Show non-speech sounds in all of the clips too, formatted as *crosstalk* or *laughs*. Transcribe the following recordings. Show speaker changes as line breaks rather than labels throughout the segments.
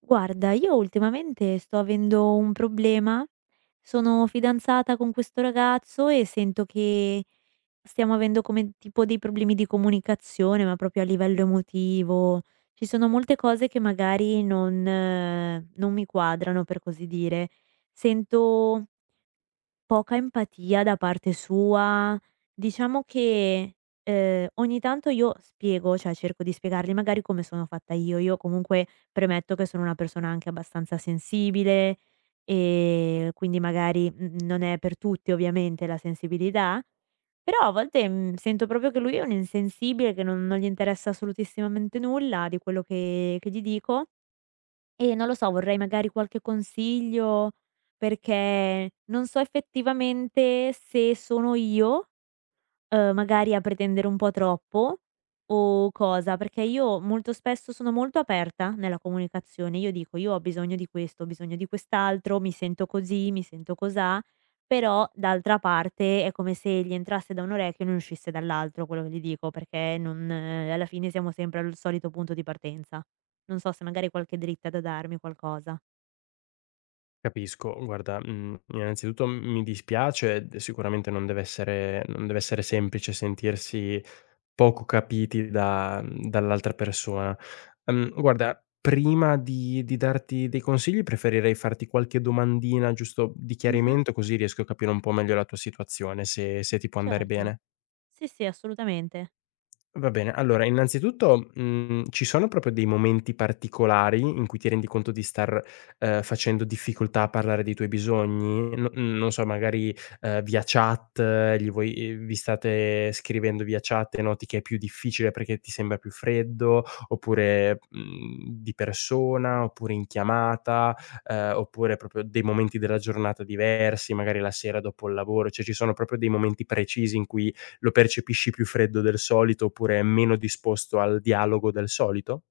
Guarda, io ultimamente sto avendo un problema. Sono fidanzata con questo ragazzo e sento che stiamo avendo come tipo dei problemi di comunicazione, ma proprio a livello emotivo. Ci sono molte cose che magari non mi quadrano, per così dire. Sento poca empatia da parte sua. Diciamo che, ogni tanto io spiego, cioè cerco di spiegargli magari come sono fatta io. Io comunque premetto che sono una persona anche abbastanza sensibile, quindi magari, non è per tutti ovviamente la sensibilità, però a volte, sento proprio che lui è un insensibile, che non gli interessa assolutissimamente nulla di quello che gli dico, e non lo so, vorrei magari qualche consiglio, perché non so effettivamente se sono io, magari a pretendere un po' troppo o cosa, perché io molto spesso sono molto aperta nella comunicazione. Io dico: "Io ho bisogno di questo, ho bisogno di quest'altro, mi sento così, mi sento cosà", però d'altra parte è come se gli entrasse da un orecchio e non uscisse dall'altro quello che gli dico, perché non alla fine siamo sempre al solito punto di partenza. Non so se magari hai qualche dritta da darmi, qualcosa.
Capisco, guarda, innanzitutto mi dispiace, d sicuramente non deve essere semplice sentirsi poco capiti dall'altra persona. Guarda, prima di darti dei consigli preferirei farti qualche domandina giusto di
Mh-mh,
chiarimento, così riesco a capire un po' meglio la tua situazione, se ti può andare
certo.
bene.
Sì, sì, assolutamente.
Va bene, allora innanzitutto, ci sono proprio dei momenti particolari in cui ti rendi conto di facendo difficoltà a parlare dei tuoi bisogni? No, non so, magari, via chat, gli vuoi vi state scrivendo via chat e noti che è più difficile perché ti sembra più freddo, oppure, di persona, oppure in chiamata, oppure proprio dei momenti della giornata diversi, magari la sera dopo il lavoro, cioè ci sono proprio dei momenti precisi in cui lo percepisci più freddo del solito oppure è meno disposto al dialogo del solito?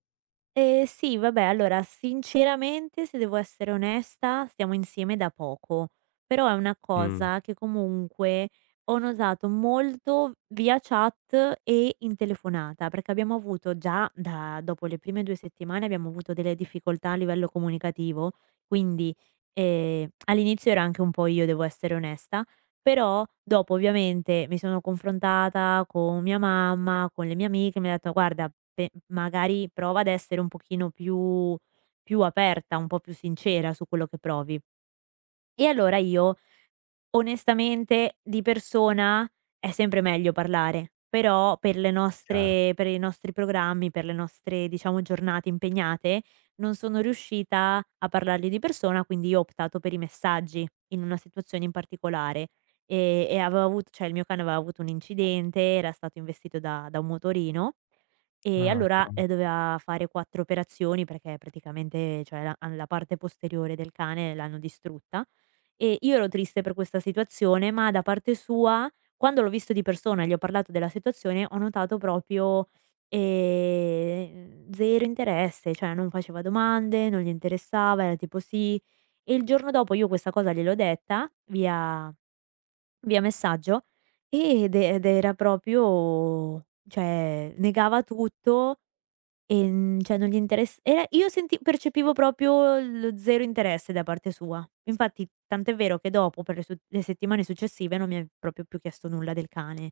Sì, vabbè, allora sinceramente, se devo essere onesta, stiamo insieme da poco, però è una
Mh,
cosa che comunque ho notato molto via chat e in telefonata, perché abbiamo avuto già da dopo le prime 2 settimane abbiamo avuto delle difficoltà a livello comunicativo, quindi, all'inizio ero anche un po' io, devo essere onesta, però dopo ovviamente mi sono confrontata con mia mamma, con le mie amiche, mi ha detto: "Guarda, pe magari prova ad essere un pochino più aperta, un po' più sincera su quello che provi". E allora io, onestamente, di persona è sempre meglio parlare, però per le
chiaro.
nostre per i nostri programmi, per le nostre diciamo giornate impegnate, non sono riuscita a parlargli di persona, quindi io ho optato per i messaggi in una situazione in particolare, e avevo avut cioè il mio cane aveva avuto un incidente, era stato investito da un motorino e
Ah,
allora,
però
doveva fare 4 operazioni perché praticamente, la parte posteriore del cane l'hanno distrutta, e io ero triste per questa situazione, ma da parte sua, quando l'ho visto di persona e gli ho parlato della situazione, ho notato proprio, zero interesse, cioè non faceva domande, non gli interessava, era tipo: "Sì". E il giorno dopo io questa cosa gliel'ho detta via messaggio, ed era proprio, cioè, negava tutto. Cioè non gli interess era io senti percepivo proprio lo 0 interesse da parte sua. Infatti tant'è vero che dopo per le settimane successive non mi ha proprio più chiesto nulla del cane.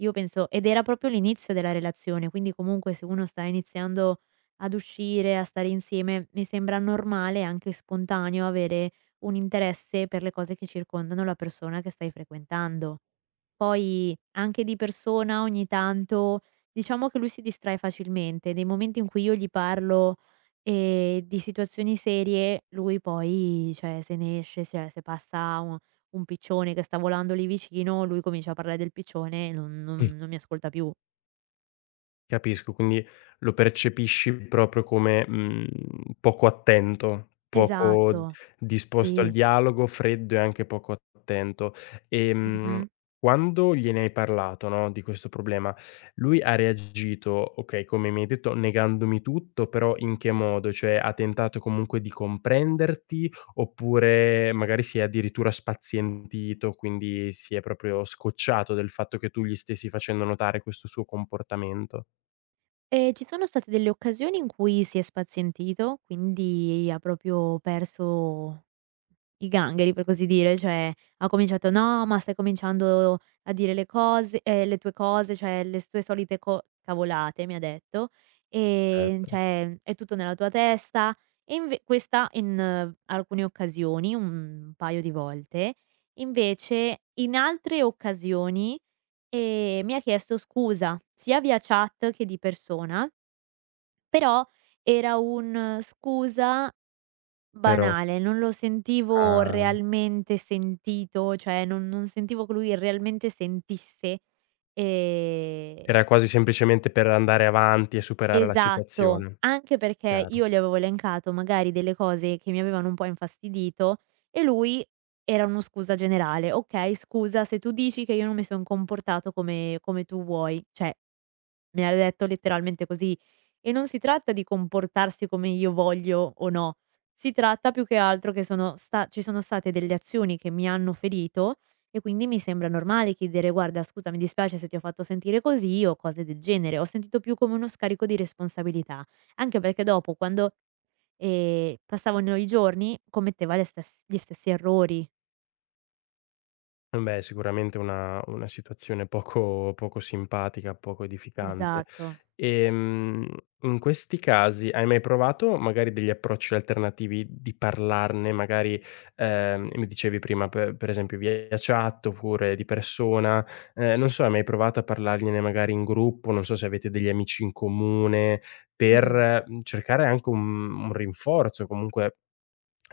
Io penso, ed era proprio l'inizio della relazione, quindi comunque se uno sta iniziando ad uscire, a stare insieme, mi sembra normale e anche spontaneo avere un interesse per le cose che circondano la persona che stai frequentando. Poi anche di persona ogni tanto, diciamo che lui si distrae facilmente. Nei momenti in cui io gli parlo, di situazioni serie, lui poi, cioè, se ne esce, cioè se passa un piccione che sta volando lì vicino, lui comincia a parlare del piccione e non mi ascolta più.
capisco, quindi lo percepisci proprio come, poco attento, poco
Esatto.
disposto al
Sì.
dialogo, freddo e anche poco attento. Ehm,
Mh-mh.
Quando gliene hai parlato, no, di questo problema, lui ha reagito, okay, come mi hai detto, negandomi tutto, però in che modo? Cioè, ha tentato comunque di comprenderti, oppure magari si è addirittura spazientito, quindi si è proprio scocciato del fatto che tu gli stessi facendo notare questo suo comportamento?
E ci sono state delle occasioni in cui si è spazientito, quindi ha proprio perso i gangheri, per così dire, cioè ha cominciato: "No, ma stai cominciando a dire le cose le tue cose, cioè le tue solite co" cavolate, mi ha detto,
Certo,
cioè: "È tutto nella tua testa". E inve Questa in alcune occasioni, un paio di volte. Invece in altre occasioni, mi ha chiesto scusa, sia via chat che di persona, però era un: "Scusa"
però,
banale, non lo sentivo
ah,
realmente sentito, cioè non sentivo che lui realmente sentisse, ehm
era quasi semplicemente per andare avanti e superare la
esatto,
situazione,
anche perché
chiaro.
io gli avevo elencato magari delle cose che mi avevano un po' infastidito, e lui era uno scusa generale: "Okay, scusa se tu dici che io non mi son comportato come tu vuoi", cioè me l'ha detto letteralmente così. E non si tratta di comportarsi come io voglio o no, si tratta più che altro che sono sta ci sono state delle azioni che mi hanno ferito, e quindi mi sembra normale chiedere: "Guarda, scusa, mi dispiace se ti ho fatto sentire così" o cose del genere. Ho sentito più come uno scarico di responsabilità, anche perché dopo, quando, passavano i giorni, commetteva le stes gli stessi errori.
Eh beh, sicuramente una situazione poco simpatica, poco edificante.
Esatto.
Ehm, In questi casi hai mai provato magari degli approcci alternativi di parlarne, magari, mi dicevi prima pe per esempio via chat oppure di persona, non so, hai mai provato a parlargliene magari in gruppo, non so se avete degli amici in comune,
Mh.
per, cercare anche un rinforzo comunque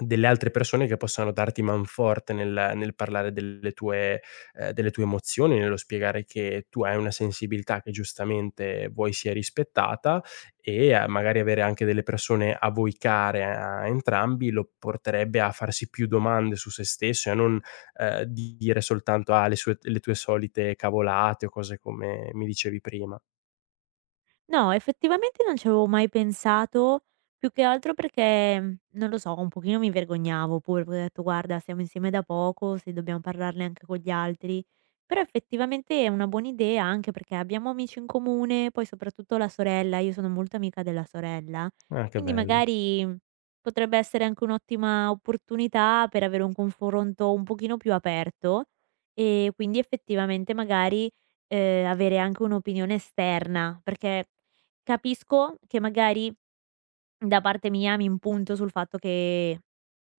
delle altre persone che possano darti manforte nel parlare delle tue emozioni, nello spiegare che tu hai una sensibilità che giustamente vuoi sia rispettata e, magari avere anche delle persone a voi care a entrambi lo porterebbe a farsi più domande su se stesso e a non, dire soltanto: "Ah, le tue solite cavolate" o cose come mi dicevi prima.
No, effettivamente non ci avevo mai pensato, più che altro perché, non lo so, un pochino mi vergognavo pure, perché ho detto: "Guarda, siamo insieme da poco, se dobbiamo parlarne anche con gli altri". Però effettivamente è una buona idea, anche perché abbiamo amici in comune, poi soprattutto la sorella, io sono molto amica della sorella,
Ah, che
quindi
bello.
magari, potrebbe essere anche un'ottima opportunità per avere un confronto un pochino più aperto, e quindi effettivamente magari, avere anche un'opinione esterna, perché capisco che magari da parte mia mi impunto sul fatto che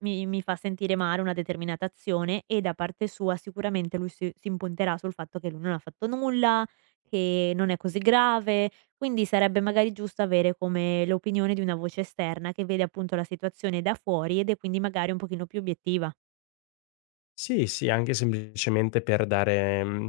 mi fa sentire male una determinata azione, e da parte sua sicuramente lui si impunterà sul fatto che lui non ha fatto nulla, che non è così grave, quindi sarebbe magari giusto avere come l'opinione di una voce esterna che vede appunto la situazione da fuori ed è quindi magari un pochino più obiettiva.
Sì, sì, anche semplicemente per dare,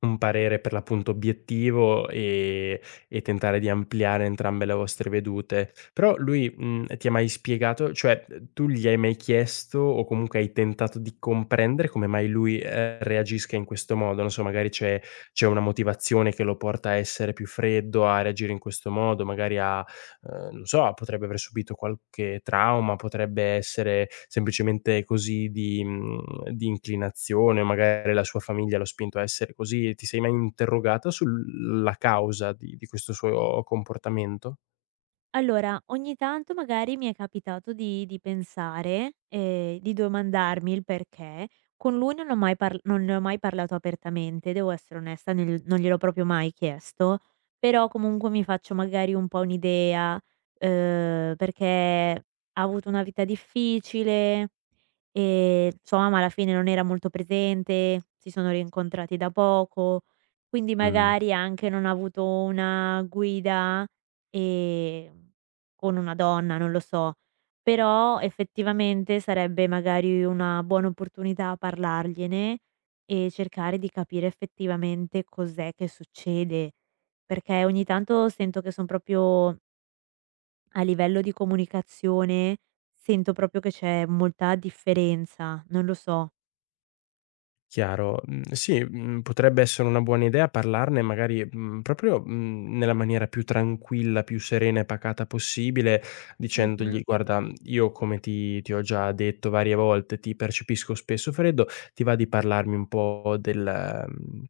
un parere per l'appunto obiettivo, e tentare di ampliare entrambe le vostre vedute. Però lui, ti ha mai spiegato, cioè, tu gli hai mai chiesto o comunque hai tentato di comprendere come mai lui, reagisca in questo modo? Non so, magari c'è una motivazione che lo porta a essere più freddo, a reagire in questo modo, magari a non so, potrebbe aver subito qualche trauma, potrebbe essere semplicemente così di di inclinazione, magari la sua famiglia l'ha spinto a essere così. Ti sei mai interrogata sulla causa di questo suo comportamento?
Allora, ogni tanto magari mi è capitato di pensare, di domandarmi il perché. Con lui non ne ho mai parlato apertamente, devo essere onesta, nel non gliel'ho proprio mai chiesto, però comunque mi faccio magari un po' un'idea, perché ha avuto una vita difficile. Sua mamma alla fine non era molto presente, si sono rincontrati da poco, quindi
Mh.
magari anche non ha avuto una guida, ehm, con una donna, non lo so. Però effettivamente sarebbe magari una buona opportunità parlargliene e cercare di capire effettivamente cos'è che succede, perché ogni tanto sento che son proprio, a livello di comunicazione, sento proprio che c'è molta differenza, non lo so.
Chiaro. Mhmm, sì, potrebbe essere una buona idea parlarne magari, proprio, nella maniera più tranquilla, più serena e pacata possibile,
Mh-mh,
dicendogli: "Guarda, io come ti ho già detto varie volte, ti percepisco spesso freddo, ti va di parlarmi un po' del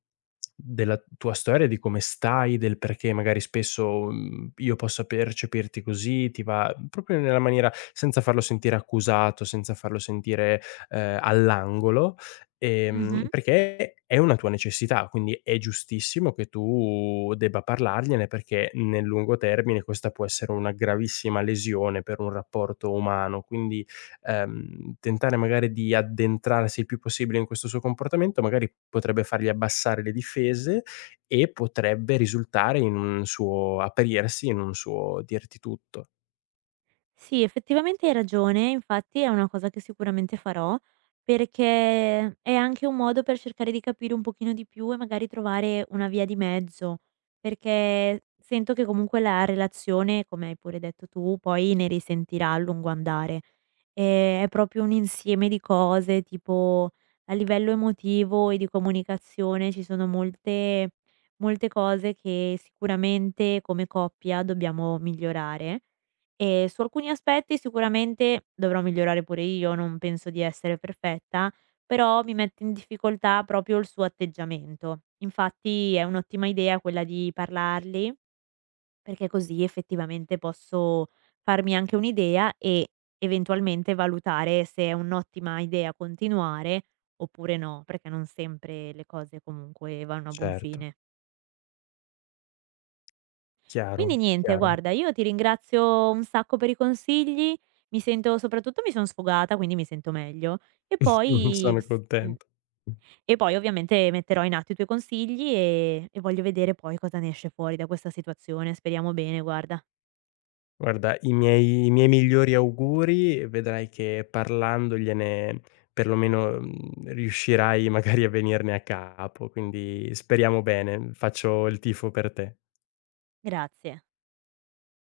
della tua storia, di come stai, del perché magari spesso, io possa percepirti così, ti va", proprio nella maniera senza farlo sentire accusato, senza farlo sentire, all'angolo,
mh-mh.
perché è una tua necessità, quindi è giustissimo che tu debba parlargliene, perché nel lungo termine questa può essere una gravissima lesione per un rapporto umano. Quindi, tentare magari di addentrarsi il più possibile in questo suo comportamento, magari potrebbe fargli abbassare le difese e potrebbe risultare in un suo aprirsi, in un suo dirti tutto.
Sì, effettivamente hai ragione, infatti è una cosa che sicuramente farò, perché è anche un modo per cercare di capire un pochino di più e magari trovare una via di mezzo, perché sento che comunque la relazione, come hai pure detto tu, poi ne risentirà a lungo andare. È proprio un insieme di cose, tipo a livello emotivo e di comunicazione ci sono molte cose che sicuramente come coppia dobbiamo migliorare, e su alcuni aspetti sicuramente dovrò migliorare pure io, non penso di essere perfetta, però mi mette in difficoltà proprio il suo atteggiamento. Infatti è un'ottima idea quella di parlarli, perché così effettivamente posso farmi anche un'idea e eventualmente valutare se è un'ottima idea continuare oppure no, perché non sempre le cose comunque vanno a buon
Certo,
fine. Quindi
chiaro,
niente,
chiaro.
guarda, io ti ringrazio un sacco per i consigli, mi sento, soprattutto mi son sfogata, quindi mi sento meglio, e
*laughs* Sono contento.
e poi ovviamente metterò in atto i tuoi consigli, e voglio vedere poi cosa ne esce fuori da questa situazione. Speriamo bene, guarda.
Guarda, i miei migliori auguri, vedrai che parlandogliene perlomeno, riuscirai magari a venirne a capo, quindi speriamo bene. Faccio il tifo per te.
Grazie.